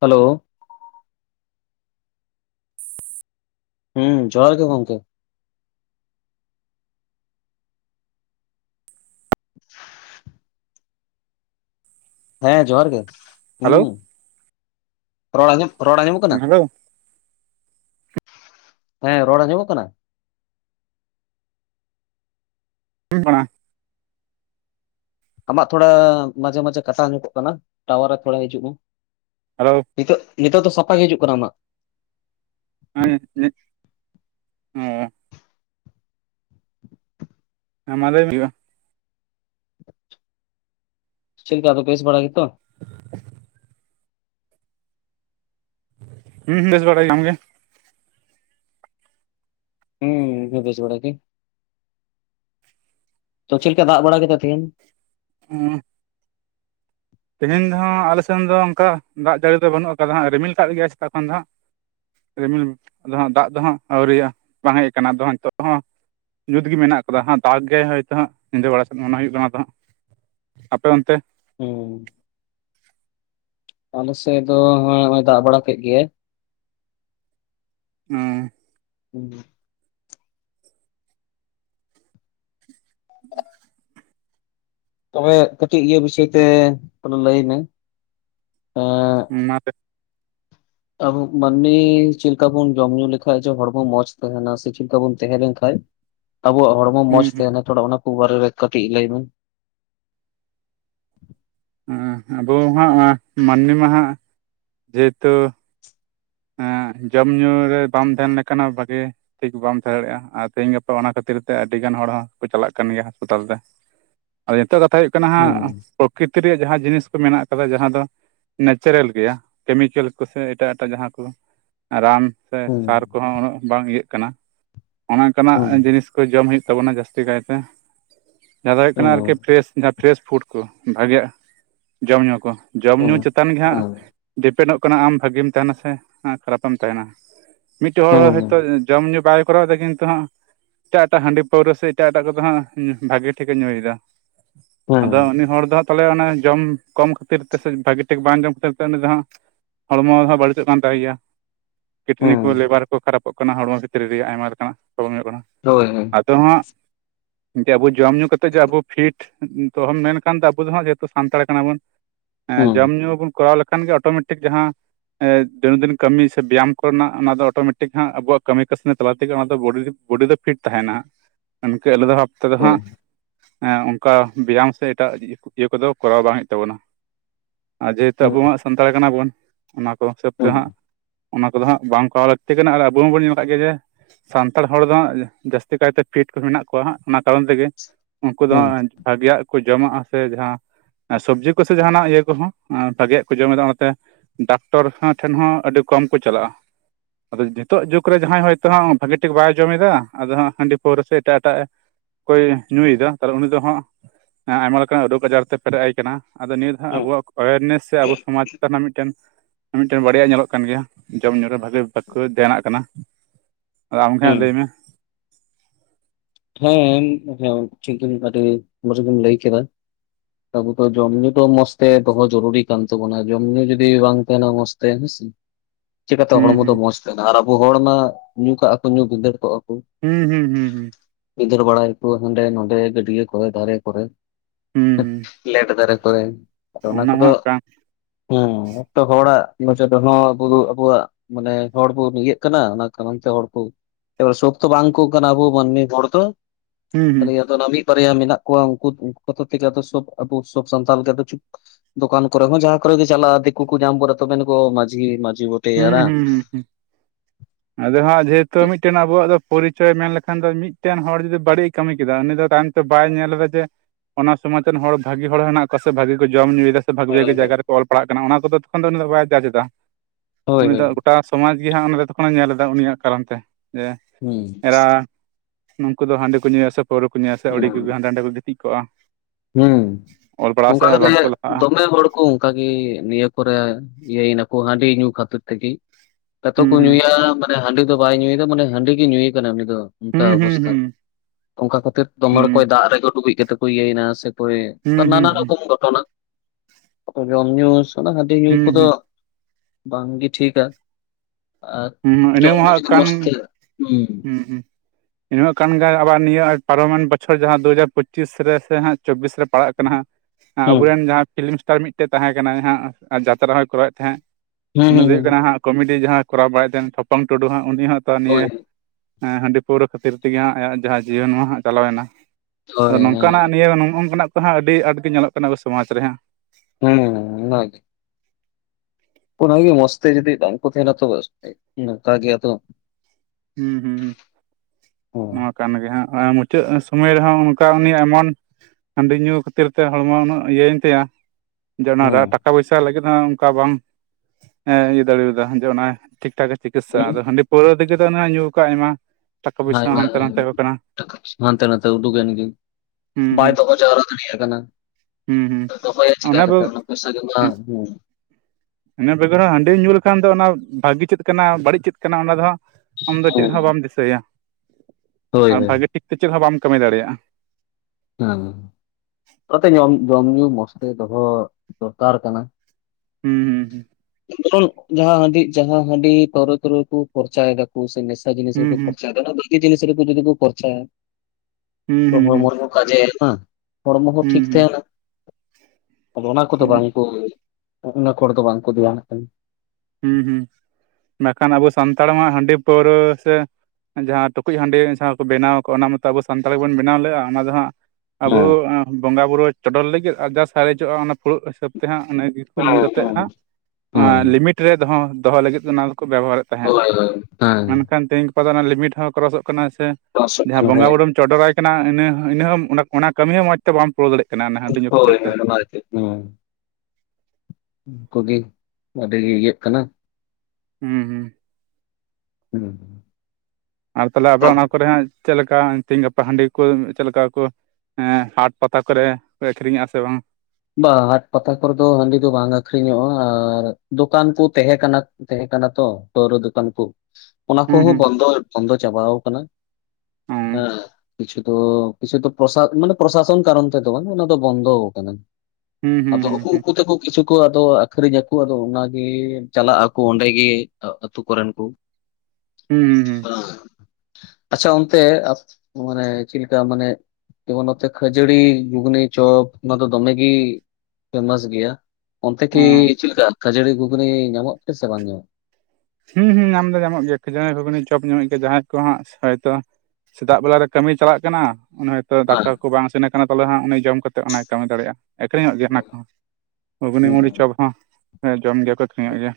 Hello ᱦᱩᱸ ᱡᱚᱦᱟᱨ ᱜᱮ ᱜᱚᱝᱠᱮ᱾ ᱦᱮᱸ ᱡᱚᱦᱟᱨ ᱜᱮ, ᱦᱩᱸ ᱦᱟᱞᱳ ᱨᱚᱲ ᱟᱸᱡᱚᱢ ᱨᱚᱲ ᱟᱡᱟᱢᱚᱜ ᱠᱟᱱᱟ ᱦᱮᱞᱳ ᱦᱮᱸ ᱨᱚᱲ ᱟᱸᱡᱚᱢᱚᱜ ᱠᱟᱱᱟ? [unintelligible] ᱠᱟᱱᱟ ᱟᱢᱟᱜ ᱛᱷᱚᱲᱟ ᱢᱟᱡᱷᱮ ᱢᱟᱡᱷᱮ ᱠᱟᱴᱟᱣ ᱧᱚᱜᱚᱜ ᱠᱟᱱᱟ ᱴᱟᱣᱟᱨ ᱨᱮ ᱛᱷᱚᱲᱟ ᱦᱤᱡᱩᱜ ᱢᱮ, ᱦᱟᱞᱳ ᱱᱤᱛᱚᱜ ᱱᱤᱛᱚᱜ ᱫᱚ ᱥᱟᱯᱷᱟ ᱜᱮ ᱦᱤᱡᱩᱜ ᱠᱟᱱᱟ ᱟᱢᱟᱜ᱾ [unintelligible] ᱟᱢ ᱢᱟ ᱞᱟᱹᱭ ᱢ ᱦᱩᱭᱩᱜ-ᱟ᱾ ᱪᱮᱫᱠᱟ ᱟᱫᱚ ᱵᱮᱥ ᱵᱟᱲᱟ ᱜᱮᱛᱚ? [inaudible] ᱦᱩᱸ ᱦᱩᱸ ᱵᱮᱥ ᱵᱟᱲᱟᱭ ᱜᱮ, ᱟᱢ ᱜᱮ? ᱦᱩᱸ ᱤᱧ ᱦᱚ ᱵᱮᱥ ᱵᱟᱲᱟ ᱜᱮ᱾ ᱛᱚ ᱪᱮᱫ ᱞᱮᱠᱟ ᱫᱟᱜ ᱵᱟᱲᱟ ᱠᱮᱫᱟ ᱛᱮᱦᱮᱧ? ᱩᱸ ᱛᱮᱦᱮᱧ ᱫᱚ ᱦᱟᱸᱜ ᱟᱞᱮᱥᱮᱱ ᱫᱚ ᱚᱱᱠᱟ ᱫᱟᱜ ᱡᱟᱹᱲᱤ ᱫᱚ ᱵᱟᱹᱱᱩᱜ ᱟᱠᱟᱫᱟ ᱦᱟᱸᱜ ᱨᱤᱢᱤᱞ ᱠᱟᱜ ᱜᱮᱭᱟ ᱥᱮᱛᱟᱜ ᱠᱷᱚᱱ ᱫᱚ ᱦᱟᱸᱜ᱾ ᱨᱤᱢᱤᱞ ᱟᱫᱚ ᱦᱟᱸᱜ ᱫᱟᱜ ᱫᱚ ᱦᱟᱸᱜ ᱟᱹᱣᱨᱤᱭᱟ ᱵᱟᱝ ᱦᱮᱡ ᱠᱟᱱᱟ ᱟᱫᱚ ᱦᱟᱸᱜ ᱱᱤᱛᱚᱜ ᱫᱚ ᱦᱚᱸ ᱧᱩᱛ ᱜᱮ ᱢᱮᱱᱟᱜ ᱠᱟᱫᱟ ᱦᱟᱸᱜ ᱫᱟᱜ ᱜᱮ ᱦᱳᱭᱛᱳ ᱦᱟᱸᱜ ᱧᱤᱫᱟᱹ ᱵᱮᱲᱟ ᱥᱮᱫ ᱢᱚᱱᱮ ᱦᱩᱭᱩᱜ ᱠᱟᱱᱟ ᱛᱚ ᱦᱟᱸᱜ᱾ ᱟᱯᱮ ᱚᱱᱛᱮ? ᱦᱩᱸ ᱟᱞᱮ ᱥᱮᱫ ᱫᱚ ᱦᱟᱸᱜ ᱦᱚᱜ ᱚᱭ ᱫᱟᱜ ᱵᱟᱲᱟ ᱠᱮᱫ ᱜᱮᱭᱟᱭ᱾ ᱦᱮᱸ [unintelligible] [inaudible] ᱛᱚᱵᱮ ᱠᱟᱹᱴᱤᱡ ᱤᱭᱟᱹ ᱵᱤᱥᱚᱭ ᱛᱮ ᱠᱚᱱᱳ ᱞᱟᱹᱭ ᱢᱮ᱾ ᱢᱟ ᱛᱮ [unintelligible] ᱟᱵᱚ ᱢᱟᱹᱱᱢᱤ ᱪᱮᱞᱠᱟ ᱵᱚᱱ ᱡᱚᱢ ᱧᱩ ᱞᱮᱠᱷᱟᱱ ᱡᱮ ᱦᱚᱲᱢᱚ ᱢᱚᱸᱡᱽ ᱛᱟᱦᱮᱸᱱᱟ ᱥᱮ ᱪᱮᱞᱠᱟ ᱵᱚᱱ ᱛᱟᱦᱮᱸ ᱞᱮᱱᱠᱷᱟᱡ? ᱟᱵᱚᱣᱟᱜ ᱦᱚᱲᱢᱚ ᱢᱚᱸᱡᱽ ᱦᱩᱸ ᱛᱟᱦᱮᱸᱱᱟ ᱛᱷᱚᱲᱟ ᱚᱱᱟ ᱠᱚ ᱵᱟᱨᱮ ᱨᱮ ᱠᱟᱹᱴᱤᱡ ᱞᱟᱹᱭᱢᱮ᱾ ᱦᱟᱸ ᱦᱟᱸ ᱟᱵᱚ ᱢᱟᱦᱟᱸᱜ ᱢᱟᱹᱱᱢᱤ ᱢᱟᱦᱟᱸᱜ ᱡᱮᱦᱮᱛᱩ ᱦᱮᱸ ᱡᱚᱢ ᱧᱩ ᱨᱮ ᱵᱟᱢ ᱛᱟᱦᱮᱸᱱ ᱞᱮᱠᱷᱟᱱᱟᱜ ᱵᱷᱟᱜᱤ ᱴᱷᱤᱠ ᱵᱟᱢ ᱛᱟᱦᱮᱸ ᱫᱟᱲᱮᱭᱟᱜ-ᱟ ᱟᱨ ᱛᱮᱦᱮᱧ ᱜᱟᱯᱟ ᱚᱱᱟ ᱠᱷᱟᱹᱛᱤᱨ ᱛᱮ ᱟᱹᱰᱤ ᱜᱟᱱ ᱦᱚᱲ ᱦᱚᱸ ᱠᱚ ᱪᱟᱞᱟᱜ ᱠᱟᱱ ᱜᱮᱭᱟ ᱦᱟᱥᱯᱟᱛᱟᱞ ᱛᱮ᱾ ᱟᱫᱚ ᱱᱤᱛᱚᱜ ᱫᱚ ᱠᱟᱛᱷᱟ ᱦᱩᱭᱩᱜ ᱠᱟᱱᱟ ᱦᱟᱸᱜ ᱦᱩᱸ ᱯᱨᱚᱠᱨᱤᱛᱤ ᱨᱮ ᱡᱟᱦᱟᱸ ᱡᱤᱱᱤᱥ ᱠᱚ ᱢᱮᱱᱟᱜ ᱠᱟᱫᱟ ᱡᱟᱦᱟᱸ ᱫᱚ ᱱᱮᱪᱟᱨᱮᱞ ᱜᱮᱭᱟ ᱠᱮᱢᱤᱠᱮᱞ ᱠᱚᱥᱮ ᱮᱴᱟᱜ ᱮᱴᱟᱜ ᱡᱟᱦᱟᱸ ᱠᱚ ᱨᱟᱱ ᱥᱮ ᱦᱩᱸ ᱥᱟᱨ ᱠᱚᱦᱚᱸ ᱩᱱᱟᱹᱜ ᱵᱟᱝ ᱤᱭᱟᱹᱜ ᱠᱟᱱᱟ᱾ ᱚᱱᱟ ᱠᱟᱱᱟᱜ ᱦᱩᱸ ᱡᱤᱱᱤᱥ ᱠᱚ ᱡᱚᱢ ᱦᱩᱭᱩᱜ ᱛᱟᱵᱚᱱᱟ ᱡᱟᱹᱥᱛᱤ ᱠᱟᱭᱛᱮ᱾ ᱡᱟᱦᱟᱸ ᱫᱚ ᱦᱩᱭᱩᱜ ᱠᱟᱱᱟ ᱟᱨᱠᱤ ᱦᱩᱸ ᱯᱷᱨᱮᱥ ᱡᱟᱦᱟᱸ ᱯᱷᱨᱮᱥ ᱯᱷᱩᱰ ᱠᱚ ᱵᱷᱟᱜᱮᱭᱟᱜ ᱡᱚᱢ ᱧᱩ ᱠᱚ᱾ ᱡᱚᱢ ᱧᱩ ᱦᱩᱸ ᱪᱮᱛᱟᱱ ᱜᱮᱦᱟᱸᱜ ᱦᱩᱸ ᱰᱤᱯᱮᱱᱰᱚᱜ ᱠᱟᱱᱟ ᱟᱢ ᱵᱷᱟᱹᱜᱤᱢ ᱛᱟᱦᱮᱸᱱᱟ ᱥᱮ ᱠᱷᱟᱨᱟᱯᱮᱢ ᱛᱟᱦᱮᱸᱱᱟ᱾ ᱢᱤᱫᱴᱮᱱ ᱦᱚᱲ ᱦᱩᱸ ᱦᱚᱭᱛᱚ ᱡᱚᱢ ᱧᱩ ᱵᱟᱭ ᱠᱚᱨᱟᱣ ᱮᱫᱟ ᱠᱤᱱᱛᱩ ᱦᱟᱸᱜ ᱮᱴᱟᱜ ᱮᱴᱟᱜ ᱦᱟᱺᱰᱤ ᱯᱟᱹᱣᱨᱟᱹ ᱥᱮ ᱮᱴᱟᱜ ᱮᱴᱟᱜ ᱠᱚᱫᱚ ᱦᱟᱸᱜ ᱵᱷᱟᱜᱤ ᱴᱷᱤᱠᱮ ᱧᱩᱭᱮᱫᱟ᱾ ᱦᱩᱸ ᱟᱫᱚ ᱩᱱᱤ ᱦᱚᱲ ᱫᱚ ᱛᱟᱦᱚᱞᱮ ᱚᱱᱟ ᱡᱚᱢ ᱠᱚᱢ ᱠᱷᱟᱹᱛᱤᱨ ᱛᱮ ᱥᱮ ᱵᱷᱟᱜᱤ ᱴᱷᱤᱠ ᱵᱟᱝ ᱡᱚᱢ ᱠᱷᱟᱹᱛᱤᱨ ᱛᱮ ᱩᱱᱤ ᱫᱚ ᱦᱟᱸᱜ ᱦᱚᱲᱢᱚ ᱫᱚ ᱦᱟᱸᱜ ᱵᱟᱹᱲᱤᱡᱚᱜ -ᱠᱟᱱ ᱛᱟᱭ ᱜᱮᱭᱟ᱾ ᱠᱤᱴᱱᱤ ᱠᱚ ᱦᱩᱸ ᱞᱮᱵᱟᱨ ᱠᱚ ᱠᱷᱟᱨᱟᱯᱚᱜ ᱠᱟᱱᱟ ᱦᱚᱲᱢᱚ ᱵᱷᱤᱛᱨᱤ ᱨᱮᱭᱟᱜ ᱟᱭᱢᱟ ᱞᱮᱠᱟᱱᱟᱜ ᱯᱨᱚᱵᱮᱞᱮᱢ ᱦᱩᱭᱩᱜ ᱠᱟᱱᱟ᱾ ᱦᱳᱭ ᱦᱳᱭ ᱛᱚ ᱦᱟᱸᱜ ᱡᱮ ᱟᱵᱚ ᱡᱚᱢ ᱧᱩ ᱠᱟᱛᱮᱫ ᱜᱮ ᱟᱵᱚ ᱯᱷᱤᱴ ᱱᱤᱛᱚᱜ ᱦᱚᱢ ᱢᱮᱱᱠᱷᱟᱱ ᱫᱚ ᱟᱵᱚ ᱫᱚ ᱦᱟᱸᱜ ᱡᱮᱦᱮᱛᱩ ᱥᱟᱱᱛᱟᱲ ᱠᱟᱱᱟ ᱵᱚᱱ᱾ ᱦᱮᱸ ᱦᱩᱸ ᱡᱚᱢ ᱧᱩ ᱵᱚᱱ ᱠᱚᱨᱟᱣ ᱞᱮᱠᱷᱟᱱ ᱜᱮ ᱚᱴᱳᱢᱮᱴᱤᱠ ᱡᱟᱦᱟᱸ ᱫᱤᱱᱟᱹ ᱫᱤᱱ ᱠᱟᱹᱢᱤ ᱥᱮ ᱵᱮᱭᱟᱢ ᱠᱚᱨᱮᱱᱟᱜ ᱚᱱᱟ ᱫᱚ ᱚᱴᱳᱢᱮᱴᱤᱠ ᱦᱟᱸᱜ ᱟᱵᱚᱣᱟᱜ ᱠᱟᱹᱢᱤ ᱠᱟᱹᱥᱱᱤ ᱛᱟᱞᱟ ᱛᱮᱜᱮ ᱚᱱᱟ ᱫᱚ ᱵᱚᱰᱤ ᱵᱚᱰᱤ ᱫᱚ ᱯᱷᱤᱴ ᱛᱟᱦᱮᱸᱱᱟ ᱦᱟᱸᱜ ᱤᱱᱠᱟᱹ ᱟᱞᱮᱫᱟ ᱵᱷᱟᱵ ᱛᱮᱫᱚ ᱦᱳᱭ ᱦᱟᱸᱜ ᱦᱮᱸ ᱚᱱᱠᱟ ᱵᱮᱭᱟᱢ ᱥᱮ ᱮᱴᱟᱜ ᱤᱡᱟᱹ ᱠᱚᱫᱚ ᱠᱚᱨᱟᱣ ᱵᱟᱝ ᱦᱩᱭᱩᱜ ᱛᱟᱵᱚᱱᱟ᱾ ᱟᱨ ᱡᱮᱦᱮᱛᱩ ᱦᱩᱸ ᱟᱵᱚ ᱢᱟ ᱦᱟᱸᱜ ᱥᱟᱱᱛᱟᱲ ᱠᱟᱱᱟ ᱵᱚᱱ ᱚᱱᱟ ᱠᱚ ᱦᱤᱥᱟᱹᱵᱽ ᱛᱚ ᱦᱩᱸ ᱦᱟᱸᱜ ᱚᱱᱟ ᱠᱚᱫᱚ ᱦᱟᱸᱜ ᱵᱟᱝ ᱠᱚᱨᱟᱣ ᱞᱟᱹᱠᱛᱤ ᱠᱟᱱᱟ ᱟᱨ ᱟᱵᱚ ᱦᱚᱸᱵᱚᱱ ᱧᱮᱞ ᱟᱠᱟᱫ ᱜᱮᱭᱟ ᱡᱮ ᱥᱟᱱᱛᱟᱲ ᱦᱚᱲ ᱫᱚ ᱦᱟᱸᱜ ᱡᱟᱹᱥᱛᱤ ᱠᱟᱭᱛᱮ ᱯᱷᱤᱴ ᱩᱱᱠᱩ ᱫᱚ ᱢᱮᱱᱟᱜ ᱠᱚᱣᱟ ᱦᱟᱸᱜ ᱚᱱᱟ ᱠᱟᱨᱚᱱ ᱛᱮᱜᱮ ᱩᱱᱠᱩ ᱫᱚ ᱦᱩᱸ ᱦᱩᱸ ᱵᱷᱟᱜᱮᱭᱟᱜ ᱠᱚ ᱡᱚᱢᱟᱜ-ᱟ ᱥᱮ ᱡᱟᱦᱟᱸ ᱥᱚᱵᱡᱤ ᱠᱚᱥᱮ ᱡᱟᱦᱟᱸᱱᱟᱜ ᱤᱭᱟᱹ ᱠᱚᱦᱚᱸ ᱵᱷᱟᱜᱮᱭᱟᱜ ᱠᱚ ᱡᱚᱢᱮᱫᱟ᱾ ᱚᱱᱟᱛᱮ ᱰᱟᱠᱴᱚᱨ ᱦᱚᱸ ᱴᱷᱮᱱ ᱦᱚᱸ ᱟᱹᱰᱤ ᱠᱚᱢ ᱠᱚ ᱪᱟᱞᱟᱜᱼᱟ ᱟᱫᱚ ᱱᱤᱛᱚᱜ ᱡᱩᱜᱽᱨᱮ ᱡᱟᱦᱟᱸᱭ ᱦᱚᱭᱛᱚ ᱦᱟᱸᱜ ᱵᱷᱟᱜᱤ ᱴᱷᱤᱠ ᱵᱟᱭ ᱡᱚᱢᱮᱫᱟ ᱟᱫᱚ ᱦᱟᱸᱜ ᱦᱟᱺᱰᱤ ᱯᱟᱹᱣᱨᱟᱹ ᱥᱮ ᱮᱴᱟᱜ ᱮᱴᱟᱜ ᱠᱚᱭ ᱧᱩᱭᱮᱫᱟ ᱛᱚᱦᱚᱞᱮ ᱩᱱᱤ ᱫᱚ ᱦᱟᱸᱜ ᱟᱭᱢᱟ ᱞᱮᱠᱟᱱᱟᱜ ᱨᱳᱜᱽ ᱟᱡᱟᱨ ᱛᱮ ᱯᱮᱨᱮᱡ ᱟᱭ ᱠᱟᱱᱟ ᱟᱫᱚ ᱱᱤᱭᱟᱹ ᱫᱷᱟ ᱟᱵᱚᱣᱟᱜ ᱮᱣᱮᱨᱱᱮᱥ ᱥᱮ ᱟᱵᱚ ᱥᱚᱢᱟᱡ ᱨᱮᱱᱟᱜ ᱢᱤᱫᱴᱮᱱ ᱢᱤᱫᱴᱮᱱ ᱵᱟᱨᱭᱟ ᱧᱮᱞᱚᱜ ᱠᱟᱱ ᱜᱮᱭᱟ ᱡᱚᱢ ᱧᱩ ᱨᱮ ᱵᱷᱟᱜᱤ ᱵᱟᱠᱚ ᱫᱷᱮᱭᱟᱱᱟᱜ ᱠᱟᱱᱟ ᱟᱫᱚ ᱟᱢ ᱜᱮ ᱦᱟᱸᱜ ᱦᱩᱸ ᱞᱟᱹᱭᱢᱮ ᱦᱮᱸ ᱴᱷᱤᱠ ᱟᱹᱰᱤ ᱢᱚᱡᱽ ᱜᱮᱵᱤᱱ ᱞᱟᱹᱭ ᱠᱮᱫᱟ ᱟᱵᱩ ᱫᱚ ᱡᱚᱢ ᱧᱩ ᱫᱚ ᱢᱚᱸᱡᱽ ᱛᱮ ᱫᱚᱦᱚ ᱡᱩᱨᱩᱨᱤ ᱠᱟᱱ ᱛᱟᱵᱚᱱᱟ ᱡᱚᱢ ᱧᱩ ᱡᱩᱫᱤ ᱵᱟᱝ ᱛᱟᱦᱮᱱᱟ ᱢᱚᱸᱡᱽ ᱛᱮ ᱦᱮᱸᱥᱮ ᱪᱮᱠᱟᱛᱮ ᱦᱩᱸ ᱦᱚᱲᱢᱚ ᱦᱩᱸ ᱫᱚ ᱢᱚᱸᱡᱽ ᱛᱟᱦᱮᱱᱟ ᱟᱨ ᱟᱵᱚ ᱦᱚᱲ ᱢᱟ ᱧᱩ ᱠᱟᱜᱼᱟᱠᱚ ᱧᱩ ᱵᱷᱤᱫᱟᱹᱲ ᱠᱚᱜ ᱟᱠᱚ ᱦᱩᱸ ᱦᱩᱸ ᱦᱩᱸ ᱦᱩᱸ ᱜᱤᱫᱟᱹᱨ ᱵᱟᱲᱟᱭᱠᱚ ᱦᱟᱸᱰᱮ ᱱᱚᱰᱮ ᱜᱟᱹᱰᱭᱟᱹ ᱠᱚᱨᱮ ᱫᱷᱟᱨᱮ ᱠᱚᱨᱮ ᱦᱩᱸ ᱦᱩᱸ ᱞᱮᱴ ᱫᱷᱟᱨᱮ ᱠᱚᱨᱮ ᱟᱫᱚ ᱚᱱᱟ ᱢᱟ ᱠᱚᱫᱚ ᱦᱟᱸᱜ ᱠᱟᱱ ᱦᱩᱸ ᱮᱛᱚ ᱦᱚᱲᱟᱜ ᱱᱚᱡᱚᱨ ᱨᱮᱦᱚᱸ ᱟᱵᱚ ᱫᱚ ᱟᱵᱚᱣᱟᱜ ᱢᱟᱱᱮ ᱦᱚᱲᱵᱚᱱ ᱤᱭᱟᱹᱜ ᱠᱟᱱᱟ ᱚᱱᱟ ᱠᱟᱨᱚᱱ ᱛᱮ ᱦᱚᱲ ᱠᱚ ᱛᱚ ᱥᱚᱵᱽ ᱛᱚ ᱵᱟᱝᱠᱚ ᱠᱟᱱᱟ ᱟᱵᱚ ᱢᱟᱹᱱᱢᱤ ᱦᱚᱲ ᱛᱚ ᱦᱩᱸ ᱦᱩᱸ ᱱᱤᱭᱟᱹ ᱚᱱᱟ ᱢᱤᱫ ᱵᱟᱨᱭᱟ ᱢᱮᱱᱟᱜ ᱠᱚᱣᱟ ᱩᱱᱠᱩ ᱩᱱᱠᱩ ᱠᱟᱛᱷᱟ ᱛᱮᱜᱮ ᱟᱵᱚ ᱥᱚᱵᱽ ᱟᱵᱚ ᱥᱚᱵᱽ ᱥᱟᱱᱛᱟᱲ ᱜᱮ ᱟᱫᱚ ᱴᱷᱤᱠ ᱫᱚᱠᱟᱱ ᱠᱚᱨᱮ ᱦᱚᱸ ᱡᱟᱦᱟᱸ ᱠᱚᱨᱮ ᱜᱮ ᱪᱟᱞᱟᱜᱼᱟ ᱫᱤᱠᱩ ᱠᱚ ᱧᱟᱢ ᱵᱚᱱᱟ ᱛᱚ ᱢᱮᱱᱟᱠᱚ ᱢᱟᱡᱷᱤ ᱢᱟᱡᱷᱤ ᱵᱚ ᱦᱩᱸ ᱦᱩᱸ ᱦᱩᱸ ᱦᱩᱸ [inaudible] ᱟᱫᱚ ᱦᱟᱸᱜ ᱡᱮᱦᱮᱛᱩ ᱢᱤᱫᱴᱮᱱ ᱟᱵᱚᱣᱟᱜ ᱫᱚ ᱯᱚᱨᱤᱪᱚᱭ ᱢᱮᱱ ᱞᱮᱠᱷᱟᱱ ᱫᱚ ᱢᱤᱫᱴᱮᱱ ᱦᱚᱲ ᱡᱩᱫᱤ ᱵᱟᱹᱲᱤᱡ ᱮ ᱠᱟᱹᱢᱤ ᱠᱮᱫᱟ ᱩᱱᱤ ᱫᱚ ᱛᱟᱭᱚᱢ -ᱛᱮ ᱵᱟᱭ ᱧᱮᱞ ᱮᱫᱟ ᱡᱮ ᱚᱱᱟ ᱥᱚᱢᱟᱡᱽ ᱨᱮᱱ ᱦᱚᱲ ᱵᱷᱟᱜᱤ ᱦᱚᱲ ᱦᱮᱱᱟᱜ ᱠᱚᱣᱟ ᱥᱮ ᱵᱷᱟᱜᱤ ᱠᱚ ᱡᱚᱢ ᱧᱩᱭᱮᱫᱟ ᱥᱮ ᱵᱷᱟᱜᱮ ᱵᱷᱟᱜᱮ ᱡᱟᱭᱜᱟ ᱨᱮᱠᱚ ᱚᱞ ᱯᱟᱲᱦᱟᱜ ᱠᱟᱱᱟ ᱚᱱᱟ ᱠᱚᱫᱚ ᱛᱚᱠᱷᱚᱱ ᱩᱱᱤ ᱫᱚ ᱵᱟᱭ ᱡᱟᱡ ᱮᱫᱟ ᱦᱳᱭ ᱩᱱᱤ ᱦᱳᱭ ᱫᱚ ᱜᱚᱴᱟ ᱥᱚᱢᱟᱡᱽ ᱜᱮ ᱦᱟᱸᱜ ᱚᱱᱰᱮ ᱛᱚᱠᱷᱚᱱᱮ ᱧᱮᱞ ᱮᱫᱟ ᱩᱱᱤᱭᱟᱜ ᱠᱟᱨᱚᱱ ᱛᱮ ᱡᱮ ᱦᱩᱸ ᱮᱨᱟ ᱱᱩᱱᱠᱩ ᱫᱚ ᱦᱟᱸᱰᱮ ᱠᱚ ᱧᱩᱭᱟᱥᱮ ᱯᱟᱹᱣᱨᱟᱹ ᱠᱚ ᱧᱩᱭᱟᱥᱮ ᱟᱹᱣᱲᱤ ᱜᱮ ᱦᱟᱸᱰᱮ ᱱᱟᱸᱰᱮ ᱠᱚ ᱜᱤᱛᱤᱡ ᱠᱚᱜᱼᱟ ᱦᱩᱸ ᱚᱞ ᱯᱟᱲᱦᱟᱣ ᱚᱱᱠᱟ ᱥᱮᱫ ᱦᱚᱸ ᱠᱟᱛᱮᱜ ᱵᱟᱝᱠᱚ ᱞᱟᱦᱟᱜᱼᱟ ᱫᱚᱢᱮ ᱦᱚᱲ ᱠᱚ ᱚᱱᱠᱟ ᱴᱜᱮ ᱱᱤᱭᱟᱹ ᱠᱚᱨᱮ ᱤᱭᱟᱹᱭ ᱱᱟᱠᱚ ᱦᱟᱺᱰᱤ ᱧᱩ ᱠᱷᱟᱹᱛᱤᱨ ᱛᱮᱜᱮ ᱠᱟᱛᱚ ᱦᱩᱸ ᱠᱚ ᱧᱩᱭᱟ ᱢᱟᱱᱮ ᱦᱟᱺᱰᱤ ᱫᱚ ᱵᱟᱭ ᱧᱩᱭ ᱮᱫᱟ ᱢᱟᱱᱮ ᱦᱟᱺᱰᱤ ᱜᱮ ᱧᱩᱭ ᱮ ᱠᱟᱱᱟ ᱩᱱᱤ ᱫᱚ ᱚᱱᱠᱟ ᱦᱩᱸ ᱦᱩᱸ ᱚᱵᱚᱥᱛᱷᱟ ᱦᱩᱸ ᱚᱱᱠᱟ ᱠᱷᱟᱹᱛᱤᱨ ᱫᱚᱢᱮᱨ ᱠᱚᱭ ᱦᱩᱸ ᱫᱟᱜ ᱨᱮᱜᱮ ᱰᱩᱵᱩᱡ ᱠᱟᱛᱮ ᱠᱚ ᱤᱭᱟᱹᱭ ᱮᱱᱟ ᱦᱩᱸ ᱦᱩᱸ ᱦᱩᱸ ᱱᱟᱱᱟ ᱦᱩᱸ ᱨᱚᱠᱚᱢ ᱜᱷᱚᱴᱱᱟ ᱡᱚᱢ ᱧᱩ ᱦᱟᱺᱰᱤ ᱧᱩ ᱦᱩᱸ ᱠᱚᱫᱚ ᱵᱟᱝᱜᱮ ᱴᱷᱤᱠᱟ ᱟᱨ ᱦᱩᱸ ᱦᱩᱸ ᱤᱱᱟᱹ ᱡᱚᱢ ᱢᱟ ᱧᱩ ᱦᱟᱸᱜ ᱡᱩᱫᱤ ᱠᱟᱱ ᱢᱚᱡᱽ ᱛᱮ ᱦᱩ‍‍ᱸ ᱤᱱᱟᱹᱜ ᱠᱟᱱ ᱜᱮ ᱟᱵᱟᱨ ᱱᱤᱭᱟᱹ ᱯᱟᱨᱚᱢᱮᱱ ᱵᱚᱪᱷᱚᱨ ᱡᱟᱦᱟᱸ ᱫᱩ ᱦᱟᱡᱟᱨ ᱯᱚᱸᱪᱤᱥ ᱨᱮ ᱥᱮ ᱦᱟᱸᱜ ᱪᱚᱵᱽᱵᱤᱥ ᱨᱮ ᱯᱟᱲᱟᱜ ᱠᱟᱱᱟ ᱦᱟᱸᱜ ᱦᱩᱸ ᱟᱵᱚᱨᱮᱱ ᱡᱟᱦᱟᱸ ᱯᱷᱤᱞᱤᱢ ᱥᱴᱟᱨ ᱢᱤᱫᱴᱮᱱ ᱛᱟᱦᱮᱸ ᱠᱟᱱᱟᱭ ᱦᱟᱸᱜ ᱟᱨ ᱡᱟᱛᱨᱟ ᱦᱚᱸᱭ ᱠᱚᱨᱟᱣ ᱮᱫ ᱛᱟᱦᱮᱸᱫ ᱦᱩᱸ ᱩᱱᱤ ᱫᱚ ᱦᱩᱸ ᱦᱩᱭᱩᱜ ᱦᱩᱸ ᱠᱟᱱᱟ ᱦᱟᱸᱜ ᱠᱚᱢᱮᱰᱤ ᱡᱟᱦᱟᱸ ᱠᱚᱨᱟᱣ ᱵᱟᱲᱟᱭ ᱛᱟᱦᱮᱸᱱ ᱴᱷᱚᱯᱚᱝ ᱴᱩᱰᱩ ᱦᱟᱸᱜ ᱩᱱᱤ ᱦᱚᱸ ᱛᱚ ᱱᱤᱭᱟᱹ ᱦᱳᱭ ᱮᱸ ᱦᱟᱺᱰᱤ ᱯᱟᱹᱣᱨᱟᱹ ᱠᱷᱟᱹᱛᱤᱨ ᱛᱮᱜᱮ ᱦᱟᱸᱜ ᱟᱭᱟᱜ ᱡᱟᱦᱟᱸ ᱡᱤᱭᱚᱱ ᱱᱚᱣᱟ ᱦᱟᱸᱜ ᱪᱟᱞᱟᱣ ᱮᱱᱟ ᱟᱫᱚ ᱦᱳᱭ ᱦᱮᱸ ᱱᱚᱝᱠᱟᱱᱟᱜ ᱱᱤᱭᱟᱹ ᱱᱚᱜ ᱚᱱᱠᱟᱱᱟᱜ ᱠᱚ ᱦᱟᱸᱜ ᱟᱹᱰᱤ ᱟᱸᱴ ᱜᱮ ᱧᱮᱞᱚᱜ ᱠᱟᱱᱟ ᱟᱵᱚ ᱥᱚᱢᱟᱡ ᱨᱮ ᱦᱟᱸᱜ ᱦᱮᱸ ᱚᱱᱟᱜᱮ ᱚᱱᱟᱜᱮ ᱢᱚᱡᱛᱮ ᱡᱚᱫᱤ ᱵᱟᱝᱠᱚ ᱛᱟᱦᱮᱸᱱᱟ ᱛᱚ [unintelligible] ᱜᱮᱭᱟᱛᱚ ᱦᱩᱸ ᱦᱩᱸ ᱦᱮᱸ ᱱᱚᱣᱟ ᱠᱟᱱ ᱜᱮ ᱦᱟᱸᱜ ᱢᱩᱪᱟᱹᱫ ᱥᱳᱢᱚᱭ ᱨᱮᱦᱚᱸ ᱚᱱᱠᱟ ᱩᱱᱤ ᱮᱢᱚᱱ ᱦᱟᱺᱰᱤ ᱧᱩ ᱠᱷᱟᱹᱛᱤᱨ ᱛᱮ ᱦᱚᱲᱢᱚ ᱩᱱᱟᱹᱜ ᱤᱭᱟᱹᱭᱮᱱ ᱛᱟᱭᱟ ᱡᱮ ᱚᱱᱟ ᱦᱮᱸ ᱴᱟᱠᱟ ᱯᱚᱭᱥᱟ ᱞᱟᱹᱜᱤᱫ ᱦᱚᱸ ᱚᱱᱠᱟ ᱵᱟᱝ ᱤᱭᱟᱹ ᱮᱸ ᱫᱟᱲᱮᱭ ᱟᱫᱟ ᱡᱮ ᱚᱱᱟ ᱴᱷᱤᱠ ᱴᱷᱟᱠ ᱮ ᱪᱤᱠᱤᱛᱥᱟ ᱦᱩᱸ ᱟᱫᱚ ᱦᱟᱺᱰᱤ ᱯᱟᱹᱣᱨᱟᱹ ᱛᱮᱫᱚ ᱦᱟᱸᱜ ᱧᱩ ᱠᱟᱜ ᱟᱭ ᱟᱭᱢᱟ ᱴᱟᱠᱟ ᱯᱚᱭᱥᱟ ᱦᱚᱸ ᱟᱭᱢᱟ ᱦᱟᱱᱛᱮ ᱱᱟᱛᱮ ᱠᱟᱱᱟ ᱦᱟᱱᱛᱮ ᱱᱟᱛᱮ ᱩᱰᱩᱠᱮᱱ ᱜᱮ ᱦᱩᱸ ᱵᱟᱭ ᱦᱩᱸ ᱫᱚᱦᱚ ᱡᱟᱣᱨᱟ ᱫᱟᱲᱮᱭᱟᱜ ᱠᱟᱱᱟ ᱦᱩᱸ ᱦᱩᱸ ᱫᱚᱦᱚᱭᱟᱭ ᱪᱤᱠᱟ ᱠᱟᱛᱮ ᱚᱱᱟ ᱯᱚᱭᱥᱟ ᱡᱚᱝᱼᱟ ᱦᱮᱸ᱾ ᱤᱱᱟᱹ ᱵᱮᱜᱚᱨ ᱦᱚᱸ ᱦᱟᱺᱰᱤ ᱧᱩ ᱞᱮᱠᱷᱟᱱ ᱫᱚ ᱚᱱᱟ ᱵᱷᱟᱹᱜᱤ ᱪᱮᱫ ᱠᱟᱱᱟ, ᱵᱟᱹᱲᱤᱡ ᱪᱮᱫ ᱠᱟᱱᱟ ᱚᱱᱟ ᱫᱚ ᱦᱟᱸᱜ ᱟᱢ ᱫᱚ ᱪᱮᱫ ᱦᱳᱭ ᱦᱚᱸ ᱵᱟᱢ ᱫᱤᱥᱟᱹᱭᱟ, ᱦᱳᱭ ᱟᱨ ᱦᱮᱸ ᱵᱷᱟᱹᱜᱤ ᱴᱷᱤᱠ ᱛᱮ ᱪᱮᱫ ᱦᱚᱸ ᱵᱟᱢ ᱠᱟᱹᱢᱤ ᱫᱟᱲᱮᱭᱟᱜᱼᱟ᱾ ᱦᱮᱸ ᱚᱠᱮ ᱧᱚᱢ ᱡᱚᱢ ᱧᱩ ᱢᱚᱡᱽ ᱛᱮ ᱫᱚᱦᱚ ᱫᱚᱨᱠᱟᱨ ᱠᱟᱱᱟ᱾ ᱦᱩᱸ ᱦᱩᱸ ᱦᱩᱸ᱾ [unintelligible] ᱡᱟᱦᱟᱸ ᱦᱟᱺᱰᱤ ᱡᱟᱦᱟᱸ ᱦᱟᱺᱰᱤ [unintelligible] ᱠᱩ- ᱠᱷᱚᱨᱪᱟᱭ ᱫᱟᱠᱩ ᱥᱮ ᱱᱮᱥᱟ ᱡᱤᱱᱤᱥ ᱦᱩᱸ ᱠᱷᱚᱨᱪᱟᱭ ᱫᱟᱠᱚ ᱚᱱᱟ ᱫᱚ ᱤᱠᱤ ᱡᱤᱱᱤᱥ ᱨᱮᱜᱮ ᱡᱩᱫᱤ ᱠᱚ ᱠᱷᱚᱨᱪᱟᱭᱟ᱾ ᱦᱩᱸ ᱛᱚ ᱦᱩᱸ ᱦᱩᱸ ᱦᱚᱲᱢᱚ ᱨᱮᱦᱚᱸ ᱠᱟᱡᱮ ᱮᱢᱟ ᱦᱚᱲᱢᱚ ᱦᱚᱸ ᱴᱷᱤᱠ ᱦᱩᱸ ᱛᱟᱦᱮᱸᱱᱟ᱾ ᱟᱫᱚ ᱚᱱᱟ ᱠᱚᱫᱚ ᱦᱩᱸ ᱦᱩᱸ ᱵᱟᱝᱠᱚ ᱚᱱᱟ ᱠᱷᱚᱲ ᱫᱚ ᱵᱟᱝᱠᱚ ᱫᱷᱮᱭᱟᱱ ᱠᱟᱱᱟ᱾ ᱦᱩᱸ ᱦᱩᱸ ᱱᱟᱠᱷᱟᱱ ᱟᱵᱚ ᱥᱟᱱᱛᱟᱲ ᱢᱟ ᱦᱟᱺᱰᱤ ᱯᱟᱹᱣᱨᱟᱹ ᱥᱮ ᱡᱟᱦᱟᱸ ᱴᱩᱠᱩᱡ ᱦᱟᱺᱰᱤ ᱡᱟᱦᱟᱸ ᱠᱚ ᱵᱮᱱᱟᱣ ᱟᱠᱚ ᱚᱱᱟ ᱢᱚᱛᱚ ᱟᱵᱚ ᱥᱟᱱᱛᱟᱲ ᱜᱮᱵᱚᱱ ᱵᱮᱱᱟᱣ ᱞᱮᱜᱼᱟ, ᱚᱱᱟ ᱡᱟᱦᱟᱸ ᱟᱵᱚ ᱦᱮᱸ ᱮ ᱵᱚᱸᱜᱟ ᱵᱩᱨᱩ ᱪᱚᱰᱚᱨ ᱞᱟᱹᱜᱤᱫ ᱟᱨ ᱥᱟᱨᱮᱡᱚᱜᱼᱟ ᱚᱱᱟ ᱯᱷᱩᱲᱩᱜ ᱦᱤᱥᱟᱹᱵ ᱛᱮ ᱦᱟᱸᱜ ᱚᱱᱟ ᱜᱮ᱾ ᱧᱩ ᱦᱮᱸ ᱠᱟᱛᱮᱜ ᱦᱮᱸ ᱦᱟᱸᱜ ᱦᱮᱸ ᱟᱸ ᱞᱤᱢᱤᱴ ᱨᱮ ᱫᱚᱦᱚ ᱫᱚᱦᱚ ᱞᱟᱹᱜᱤᱛ ᱚᱱᱟ ᱫᱚᱠᱚ ᱵᱮᱵᱚᱦᱟᱨᱮᱫ ᱛᱟᱦᱮᱸᱜ, ᱦᱳᱭ ᱦᱳᱭ ᱦᱮᱸ ᱢᱮᱱᱠᱷᱟᱱ ᱛᱮᱦᱮᱧ ᱜᱟᱯᱟ ᱫᱚ ᱚᱱᱟ ᱞᱤᱢᱤᱴ ᱦᱚᱸ ᱠᱨᱚᱥᱚᱜ ᱠᱟᱱᱟ ᱥᱮ ᱚᱥᱩᱠ ᱡᱟᱦᱟᱸ ᱠᱟᱱᱟ ᱵᱚᱸᱜᱟ ᱦᱳᱭ ᱵᱩᱨᱩᱢ ᱪᱚᱰᱚᱨᱟᱭ ᱠᱟᱱᱟ ᱤᱱᱟᱹ ᱦᱚᱸ ᱚᱱᱟ ᱠᱟᱹᱢᱤ ᱦᱚᱸ ᱢᱚᱸᱡᱽ ᱛᱮ ᱵᱟᱢ ᱪᱚ ᱯᱩᱣ ᱫᱟᱲᱮᱭᱟᱜ ᱱᱟ ᱦᱳᱭ ᱦᱳᱭ ᱚᱱᱟ ᱠᱷᱟᱹᱛᱤᱨ ᱛᱮᱦᱚᱸ᱾ ᱠᱚᱜᱤ ᱟᱹᱰᱤ ᱜᱮ ᱤᱭᱟᱹᱜ ᱠᱟᱱᱟ᱾ ᱦᱩᱸ ᱦᱩᱸ᱾ ᱦᱩᱸ᱾ ᱟᱨ ᱛᱟᱞᱦᱮ ᱟᱵᱮ ᱚᱱᱟ ᱠᱚᱨᱮ ᱦᱟᱸᱜ ᱪᱮᱫ ᱞᱮᱠᱟ ᱛᱮᱦᱮᱧ ᱜᱟᱯᱟ ᱦᱟᱺᱰᱤ ᱠᱚ ᱪᱮᱫ ᱞᱮᱠᱟ ᱠᱚ ᱦᱮᱸ ᱦᱟᱴ ᱯᱟᱛᱟ ᱠᱚᱨᱮ ᱯᱮ ᱟᱹᱠᱷᱨᱤᱧᱮᱜᱼᱟ ᱥᱮ ᱵᱟᱝ? ᱵᱟ ᱦᱟᱴ ᱯᱟᱛᱟ ᱠᱚᱨᱮ ᱫᱚ ᱦᱟᱺᱰᱤ ᱫᱚ ᱵᱟᱝ ᱟᱠᱷᱨᱤᱧᱚᱜᱼᱟ ᱟᱨ ᱫᱚᱠᱟᱱ ᱠᱚ ᱛᱟᱦᱮᱸ ᱠᱟᱱᱟ᱾ ᱛᱟᱦᱮᱸ ᱠᱟᱱᱟ ᱛᱚ ᱯᱟᱹᱣᱨᱟᱹ ᱫᱚᱠᱟᱱ ᱠᱩ ᱚᱱᱟ ᱦᱩᱸ ᱠᱚᱦᱚᱸ ᱵᱚᱱᱫᱚ-ᱵᱚᱱᱫᱚ ᱪᱟᱵᱟᱣ ᱠᱟᱱᱟ᱾ ᱦᱩᱸ ᱦᱮᱸ᱾ ᱠᱤᱪᱷᱩ ᱫᱚ ᱠᱤᱪᱷᱩ ᱯᱨᱚᱥᱟ ᱢᱟᱱᱮ ᱯᱨᱚᱥᱟᱥᱚᱱ ᱠᱟᱨᱚᱱ ᱛᱮ ᱛᱚ ᱵᱟᱝ ᱚᱱᱟ ᱫᱚ ᱵᱚᱱᱫᱚ ᱠᱟᱱᱟ᱾ ᱦᱩᱸ ᱦᱩᱸ ᱟᱫᱚ ᱦᱩᱸ ᱩᱠᱩ ᱦᱩᱸ ᱩᱠᱩ ᱛᱮᱠᱚ ᱠᱤᱪᱷᱩ ᱠᱚ ᱟᱫᱚ ᱟᱹᱠᱷᱨᱤᱧ ᱟᱠᱚ ᱟᱫᱚ ᱚᱱᱟᱜᱮ ᱪᱟᱞᱟᱜ ᱟᱠᱚ ᱚᱸᱰᱮ ᱜᱮ ᱟᱹᱛᱩ ᱠᱚᱨᱮᱱ ᱠᱩ᱾ ᱻ ᱦᱩᱸ ᱦᱩᱸ ᱦᱩᱸ ᱟᱸ ᱟᱪᱪᱷᱟ ᱚᱱᱛᱮ ᱟᱯ ᱢᱟᱱᱮ ᱪᱮᱫ ᱞᱤᱠᱟ ᱢᱟᱱᱮ ᱛᱮᱢᱚᱱᱚᱛᱮ ᱠᱷᱟᱹᱡᱟᱹᱲᱤ ᱜᱷᱩᱜᱽᱱᱤ ᱪᱚᱯ ᱚᱱᱟ ᱫᱚ ᱫᱚᱢᱮ ᱜᱤ ᱯᱷᱮᱢᱟᱥ ᱜᱮᱭᱟ ᱚᱱᱛᱮ ᱠᱤ ᱚᱸ ᱪᱮᱫᱞᱤᱠᱟ? ᱠᱷᱟᱹᱡᱟᱹᱲᱤ ᱜᱩᱜᱽᱱᱤ ᱧᱟᱢᱚᱜ ᱯᱮ ᱥᱮ ᱵᱟᱝ ᱧᱟᱢᱚᱜᱼᱟ? ᱦᱩᱸ ᱦᱩᱸ ᱧᱟᱢ ᱫᱚ ᱧᱟᱢᱚᱜ ᱜᱤᱭᱟ, ᱠᱷᱟᱹᱡᱟᱹᱲᱤ ᱜᱷᱩᱜᱩᱱᱤ ᱪᱚᱯ ᱧᱟᱢᱚᱜ ᱜᱮᱭᱟ ᱡᱟᱦᱟᱸᱭ ᱠᱚ ᱦᱟᱸᱜ ᱦᱚᱭᱛᱚ ᱥᱮᱛᱟᱜ ᱵᱮᱲᱟ ᱨᱮ ᱠᱟᱹᱢᱤᱭ ᱪᱟᱞᱟᱜ ᱠᱟᱱᱟ, ᱚᱱᱮ ᱦᱚᱭᱛᱚ ᱫᱟᱠᱟ ᱠᱚ ᱵᱟᱝ ᱤᱥᱤᱱ ᱠᱟᱱᱟ ᱛᱟᱦᱮ ᱦᱟᱸᱜ ᱩᱱᱤ ᱡᱚᱢ ᱠᱟᱛᱮᱫ ᱚᱱᱟᱭ ᱠᱟᱹᱢᱤ ᱫᱟᱲᱮᱭᱟᱜᱼᱟ᱾ ᱟᱹᱠᱷᱨᱤᱧᱚᱜ ᱜᱮᱭᱟ ᱚᱱᱟ ᱠᱚᱸᱦᱚ, ᱜᱷᱩᱜᱽᱱᱤ ᱦᱩᱸ ᱢᱩᱲᱤ ᱪᱚᱯ ᱦᱚᱸ ᱡᱚᱢ ᱜᱮᱭᱟ ᱠᱚ ᱟᱹᱠᱷᱨᱤᱧᱚᱜ ᱜᱮᱭᱟ᱾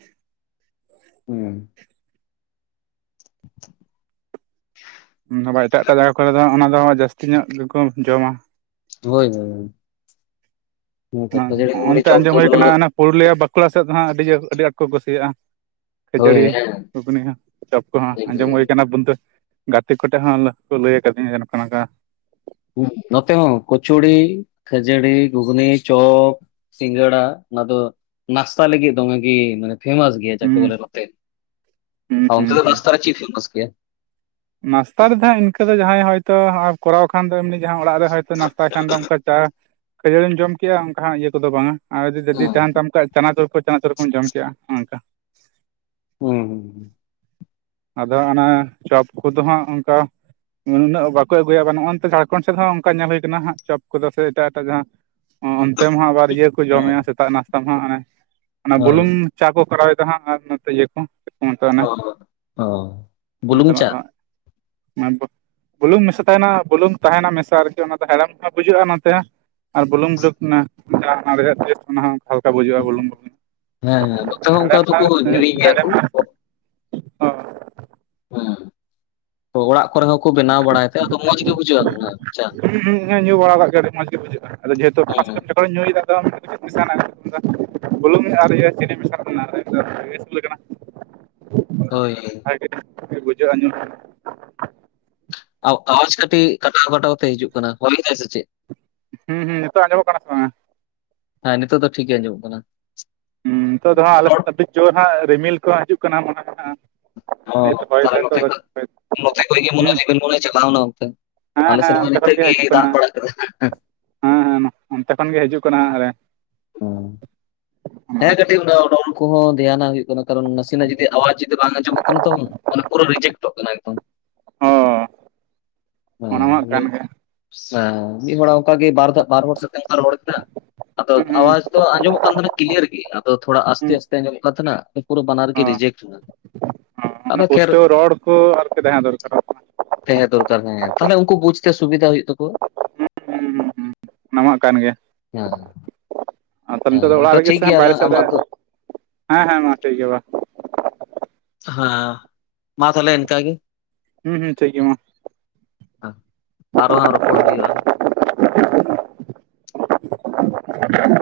ᱦᱩᱸ [inaudible] [inaudible] ᱩᱸ ᱟᱵᱟ ᱮᱴᱟᱜ-ᱮᱴᱟᱜ ᱡᱟᱭᱜᱟ ᱠᱚᱨᱮ ᱫᱚ ᱚᱱᱟ ᱫᱚ ᱡᱟᱹᱥᱛᱤ ᱧᱚᱜ ᱜᱮᱠᱚ ᱡᱚᱢᱟ᱾ ᱦᱳᱭ ᱦᱳᱭ ᱦᱳᱭ᱾ [unintelligible] ᱜᱷᱩᱜᱽᱱᱤ ᱚ-ᱚᱱᱛᱮ ᱪᱚᱯ ᱫᱚ ᱟᱸᱡᱚᱢ ᱦᱳᱭ ᱠᱟᱱᱟ ᱯᱩᱨᱩᱞᱤᱭᱟᱹ ᱵᱟᱸᱠᱩᱲᱟ ᱥᱮᱫ ᱫᱚ ᱦᱟᱸᱜ ᱟᱹᱰᱤ ᱟᱹᱰᱤ ᱟᱸᱴ ᱠᱚ ᱠᱩᱥᱤᱭᱟᱜᱼᱟ᱾ ᱦᱳᱭ ᱠᱷᱟᱹᱡᱟᱹᱲᱤ, ᱦᱮᱸ ᱜᱩᱜᱽᱱᱤ, ᱪᱚᱯ ᱠᱚᱦᱚᱸ ᱟᱸᱡᱚᱢ ᱦᱳᱭ ᱦᱩᱸ ᱠᱟᱱᱟ ᱵᱚᱱᱫᱟᱹ ᱜᱟᱛᱮ ᱠᱚᱴᱷᱮᱱ ᱦᱚᱸᱻ ᱞᱚ ᱠᱚ ᱞᱟᱹᱭ ᱟᱠᱟᱫᱤᱧᱟ ᱡᱮ ᱱᱚᱸᱠᱟ ᱱᱚᱸᱠᱟ, ᱩᱸ ᱱᱚᱛᱮ ᱦᱚᱸ ᱠᱚᱪᱚᱲᱤ, ᱠᱷᱟᱹᱡᱟᱹᱲᱤ, ᱜᱷᱩᱜᱽᱱᱤ, ᱪᱚᱻᱯ ᱥᱤᱸᱜᱟᱲᱟ ᱚᱱᱟ ᱫᱚ ᱱᱟᱥᱛᱟ ᱞᱟᱹᱜᱤᱫ ᱫᱚᱢᱮ ᱜᱮ ᱢᱟᱱᱮ ᱯᱷᱮᱢᱟᱥ ᱜᱮ ᱮᱭᱟ ᱡᱟᱠᱮ ᱦᱩᱸ ᱵᱚᱞᱮ ᱱᱚᱛᱮ, ᱦᱩᱸ ᱟ ᱚᱱᱛᱮ ᱦᱩᱸ ᱫᱚ ᱦᱩᱸ ᱱᱟᱥᱛᱟ ᱨᱮ ᱪᱮᱜ ᱯᱷᱮᱢᱟᱥ ᱜᱮᱭᱟ? ᱱᱟᱥᱛᱟ ᱨᱮᱫᱚ ᱦᱟᱸᱜ ᱤᱱᱠᱟᱹ ᱡᱟᱦᱟᱸᱭ ᱦᱚᱭᱛᱳ ᱦᱚᱸᱜᱼᱚ ᱠᱚᱨᱟᱣ ᱠᱷᱟᱱ ᱫᱚᱭ ᱮᱢᱱᱤ ᱡᱟᱦᱟᱸ ᱚᱲᱟᱜ ᱨᱮ ᱦᱚᱭᱛᱚ ᱱᱟᱥᱛᱟ ᱠᱷᱟᱱ ᱫᱚ ᱚᱱᱠᱟ ᱪᱟ, ᱠᱷᱟᱹᱡᱟᱹᱲᱤᱢ ᱡᱚᱢ ᱠᱮᱜᱼᱟ ᱚᱱᱠᱟ ᱦᱟᱸᱜ ᱤᱭᱟᱹ ᱠᱚᱫᱚ ᱵᱟᱝᱼᱟ, ᱟᱸ ᱡᱩᱫᱤ, ᱡᱩᱫᱤ ᱦᱩᱸ ᱛᱟᱦᱮᱸᱱ ᱛᱟᱢ ᱠᱷᱟᱡ ᱪᱟᱱᱟᱪᱩᱨ ᱠᱚ ᱪᱟᱱᱟᱪᱩᱨ ᱠᱚᱢ ᱠᱮᱜᱼᱟ ᱱᱚᱜᱼᱱᱚᱸᱠᱟ ᱾ ᱦᱩᱸ ᱦᱩᱸ ᱦᱩᱸ, ᱟᱫᱚ ᱚᱱᱟ ᱪᱚᱯ ᱠᱚᱫᱚ ᱦᱟᱸᱜ ᱚᱱᱠᱟ ᱱᱩᱱᱟᱹᱜ ᱵᱟᱠᱚ ᱟᱹᱜᱩᱭᱟ ᱱᱚᱜᱼᱚᱱᱛᱮ ᱩᱸ ᱩᱸ ᱱᱟᱹᱜ ᱵᱟᱠᱚ ᱟᱹᱜᱩᱭᱟ ᱜᱚ ᱱᱚᱜᱼᱱᱚᱛᱮ ᱡᱷᱟᱲᱠᱷᱚᱸᱰ ᱥᱮᱫ ᱦᱚᱸ ᱚᱱᱠᱟ ᱧᱮᱞ ᱦᱩᱭ ᱟᱠᱟᱱᱟ ᱦᱟᱸᱜ ᱪᱚᱯ ᱠᱚᱫᱚ ᱥᱮ ᱮᱴᱟᱜ ᱮᱴᱟᱜ ᱡᱟᱦᱟᱸ ᱚᱸ ᱚᱸᱛᱮ ᱢᱟ ᱟᱵᱟᱨᱤᱭᱟᱹ ᱠᱚ ᱦᱩᱸ ᱡᱚᱢᱮᱜᱼᱟ ᱥᱮᱛᱟᱜ ᱱᱟᱥᱛᱟ ᱦᱚᱸ, ᱚᱱᱮ ᱚᱱᱟ ᱦᱳᱭ ᱵᱩᱞᱩᱝ, ᱪᱟ ᱠᱚ ᱠᱚᱨᱟᱣ ᱮᱫᱟ ᱦᱟᱸᱜ ᱟᱨ ᱱᱚᱛᱮ ᱤᱭᱟᱹ ᱠᱚ ᱪᱮᱫ ᱠᱚ ᱢᱮᱛᱟᱜᱼᱟ ᱚᱱᱮ ᱚᱦᱚᱜ ᱚ, ᱵᱩᱞᱩᱝ ᱚᱱᱛᱮᱱᱟᱜ ᱪᱟ ᱫᱚ ᱦᱟᱸᱜ [unintelligible] ᱵᱩᱞᱩᱝ ᱢᱮᱥᱟ ᱛᱟᱦᱮᱸᱱᱟ, ᱵᱩᱞᱩᱝ ᱛᱟᱦᱮᱸᱱᱟ ᱢᱮᱥᱟ ᱟᱨᱠᱤ ᱚᱱᱟ ᱫᱚ ᱦᱮᱲᱮᱢ ᱦᱚᱸ ᱵᱩᱡᱷᱟᱹᱜᱼᱟ ᱱᱚᱛᱮ ᱟᱨ ᱵᱩᱞᱩᱝ ᱞᱩᱠ ᱱᱟ [unintelligible] ᱚᱱᱟ ᱦᱚᱸ, ᱦᱟᱞᱠᱟ ᱵᱩᱡᱷᱟᱹᱜᱼᱟ ᱵᱩᱞᱩᱝ ᱵᱩᱞᱩᱝ ᱦᱮᱸ ᱦᱮᱸ ᱱᱚᱛᱮ ᱦᱚᱸ [unintelligible] ᱚᱱᱠᱟ ᱦᱮᱲᱮᱢ ᱫᱚᱠᱚ ᱧᱩᱭ ᱜᱮᱭᱟ ᱠᱚ ᱦᱮᱲᱮᱢ [unintelligible] ᱚ ᱦᱮᱸ ᱛᱚ ᱚᱲᱟᱜ ᱠᱚᱨᱮ ᱦᱚᱸᱠᱚ ᱵᱮᱱᱟᱣ ᱵᱟᱲᱟᱭ ᱛᱮ ᱟᱫᱚ ᱢᱚᱸᱡᱽ ᱜᱮ ᱵᱩᱡᱷᱟᱹᱜᱼᱟ, ᱟᱫᱚ ᱚᱱᱟ? ᱪᱟ ᱦᱩᱸ ᱦᱩᱸ ᱦᱩᱸ ᱧᱩ ᱵᱟᱲᱟ ᱠᱟᱜ ᱜᱮᱭᱟ ᱞᱤᱧ ᱢᱚᱸᱡᱽ ᱜᱮ ᱵᱩᱡᱷᱟᱹᱜᱼᱟ ᱟᱫᱚ ᱡᱮᱦᱩᱛᱩ ᱦᱮᱸ [unintelligible] ᱦᱚᱭ ᱧᱩᱭᱮᱫᱟ ᱫᱚᱢ [unintelligible] ᱢᱮᱥᱟ ᱚᱱᱠᱟ ᱵᱩᱞᱩᱝ ᱟᱨ ᱤᱭᱟᱹ ᱪᱤᱱᱤ ᱢᱮᱥᱟ ᱛᱟᱱᱟᱜ ᱨᱮ, [unintelligible] ᱞᱮ ᱠᱟᱱᱟᱜ᱾ [inaudible] ᱦᱳᱭ ᱦᱳᱭ᱾ ᱟᱹᱰᱤ [unintelligible] ᱵᱩᱡᱷᱟᱹᱜᱼᱟ ᱧᱩ᱾ [unintelligible] ᱟᱣ ᱟᱣᱟᱡᱽ ᱠᱟᱹᱴᱤᱜ ᱠᱟᱴᱟᱣ ᱠᱟᱴᱟᱣ ᱛᱮ ᱦᱤᱡᱩᱜ ᱠᱟᱱᱟ, ᱦᱚᱭ ᱮᱫᱟᱭ ᱥᱮ ᱪᱮᱫ? ᱦᱩᱸ ᱦᱩᱸ ᱱᱤᱛᱚᱜ ᱟᱸᱡᱚᱢᱚᱜ ᱠᱟᱱᱟ ᱥᱮ ᱵᱟᱝᱼᱟ? ᱦᱮᱸ ᱱᱤᱛᱚᱜ ᱫᱚ ᱴᱷᱤᱠ ᱜᱮ ᱟᱸᱡᱚᱢᱚᱜ ᱠᱟᱱᱟ᱾ ᱦᱸ ᱱᱤᱛᱚᱜ ᱫᱚ ᱦᱟᱸᱜ ᱟᱞᱮᱥᱮᱫ ᱟᱹᱰᱤ ᱡᱩᱨ ᱦᱟᱸᱜ ᱨᱤᱢᱤᱞ ᱠᱚ ᱦᱟᱸᱜ ᱦᱤᱡᱩᱜ ᱠᱟᱱᱟ ᱢᱚᱱᱮ ᱫᱚ ᱱᱷᱟᱸᱜ-ᱟ, ᱦᱚᱸ ᱛᱟᱦᱚᱞᱮ ᱱᱚᱛᱮ ᱠᱷᱚᱡ, ᱱᱚᱛᱮ ᱠᱷᱚᱡ ᱜᱮ ᱢᱚᱱᱮ ᱨᱮᱢᱤᱞ ᱢᱚᱱᱮ ᱪᱟᱞᱟᱣᱮᱱᱟ ᱚᱱᱛᱮ᱾ ᱦᱮᱸ ᱟᱞᱮ ᱥᱮᱫ ᱦᱮᱸ ᱦᱚᱸ ᱚᱱᱛᱮ ᱠᱷᱚᱱ ᱱᱤᱛᱟᱹᱜ ᱦᱤᱡᱩᱜ ᱜᱮ ᱠᱟᱱᱟ ᱫᱟᱜ ᱵᱟᱲᱟ ᱠᱮᱫᱟᱭ ᱱᱷᱟᱸᱜ ᱦᱮᱸ᱾ ᱦᱮᱸ ᱦᱮᱸ ᱱᱚ ᱚᱱᱛᱮ ᱠᱷᱚᱱ ᱜᱮ ᱦᱤᱡᱩ ᱠᱟᱱᱟ ᱦᱟᱸᱜ ᱟᱞᱮ ᱦᱚᱸ, ᱦᱮᱸ ᱠᱟᱹᱴᱤᱜ ᱩᱱᱟᱹᱜ ᱚᱰᱚᱝ ᱠᱚᱦᱚᱸ ᱫᱷᱮᱭᱟᱱᱟᱜ ᱦᱩᱭᱩᱜ ᱠᱟᱱᱟ ᱠᱟᱨᱚᱱ ᱱᱟᱥᱮᱱᱟᱜ ᱡᱩᱫᱤ ᱟᱣᱟᱡᱽ ᱡᱩᱫᱤ ᱵᱟᱝ ᱟᱸᱡᱚᱢᱚᱜ ᱠᱟᱱᱟ ᱛᱚ ᱚᱱᱟ ᱯᱩᱨᱟᱹ ᱨᱤᱡᱮᱠᱴ ᱴᱚᱜ ᱠᱟᱱᱟ ᱮᱠᱫᱚᱢ᱾ ᱚ ᱚᱱᱟ ᱢᱟ ᱠᱟᱱ ᱜᱮ᱾ ᱥᱟ ᱢᱤᱫ ᱦᱚᱲᱟᱜ ᱚᱸᱠᱟ ᱜᱮ ᱵᱟᱨ ᱫᱷᱟᱣ ᱵᱟᱨ ᱦᱚᱲ ᱥᱟᱶᱛᱮ ᱚᱱᱠᱟ ᱨᱚᱲ ᱠᱮᱫᱟ ᱟᱫᱚ ᱦᱩᱸ ᱦᱩᱸ ᱟᱣᱟᱡᱽ ᱛᱚ ᱟᱸᱡᱽᱚᱢᱚᱜ ᱠᱟᱱ ᱛᱟᱦᱮᱸᱱᱟ ᱠᱤᱞᱭᱟᱨ ᱜᱮ ᱟᱫᱚ ᱛᱷᱚᱲᱟ ᱟᱥᱛᱮ ᱦᱩᱸ ᱟᱥᱛᱮ ᱟᱸᱡᱽᱚᱢᱚᱜ ᱠᱟᱱ ᱛᱟᱦᱮᱱᱟ, ᱛᱟᱦᱮᱸᱱᱟ, [unintelligible] ᱯᱩᱨᱟᱹ ᱵᱟᱱᱟᱨ ᱜᱮ ᱚ ᱨᱮᱡᱮᱠᱴ ᱮᱱᱟ, ᱚ ᱚᱱᱟ ᱟᱫᱚ ᱠᱷᱮᱨ ᱯᱩᱥᱴᱟᱹᱣ ᱨᱚᱲ ᱠᱚ ᱟᱨᱠᱤ ᱛᱟᱦᱮᱸ ᱫᱚᱨᱠᱟᱨᱚᱜ ᱠᱟᱱᱟ ᱛᱟᱦᱮᱸ ᱫᱚᱨᱠᱟᱨ ᱛᱟᱦᱮᱸᱭᱟ, ᱛᱟᱦᱮᱞᱮ ᱩᱸᱠᱩ ᱵᱩᱡᱽ ᱛᱮ ᱥᱩᱵᱤᱫᱷᱟ ᱦᱩᱭᱩᱜ ᱛᱟᱠᱚᱣᱟ, ᱦᱩᱸ ᱦᱩᱸ ᱦᱩᱸ ᱚᱱᱟᱢᱟᱜ ᱠᱟᱱ ᱜᱮ᱾ ᱦᱮᱸ ᱟᱫᱚ ᱱᱤᱛᱚᱜ ᱦᱮᱸ ᱫᱚ ᱚᱲᱟᱜ ᱟᱫᱚ ᱨᱮᱜᱮ ᱴᱷᱤᱠ ᱥᱮ ᱦᱟᱸᱜ ᱜᱮᱭᱟ ᱵᱟᱦᱨᱮ ᱟᱞᱟᱝ ᱥᱮᱫ ᱨᱮ, ᱟᱢᱟᱜ ᱫᱚ ᱦᱮᱸ ᱦᱮᱸ ᱢᱟ ᱴᱷᱤᱠ ᱜᱮᱭᱟ ᱵᱟ᱾ ᱦᱟᱸ ᱢᱟ ᱛᱟᱦᱚᱞᱮ ᱤᱱᱠᱟᱜᱮ᱾ ᱦᱩᱸ ᱦᱩᱸ ᱴᱷᱤᱠ ᱜᱮᱭᱟ ᱢᱟ᱾ ᱟ ᱟᱨᱚ ᱦᱟᱸᱜ ᱨᱚᱯᱚᱲ ᱦᱩᱭᱩᱜᱼᱟ, [inaudible] [inaudible]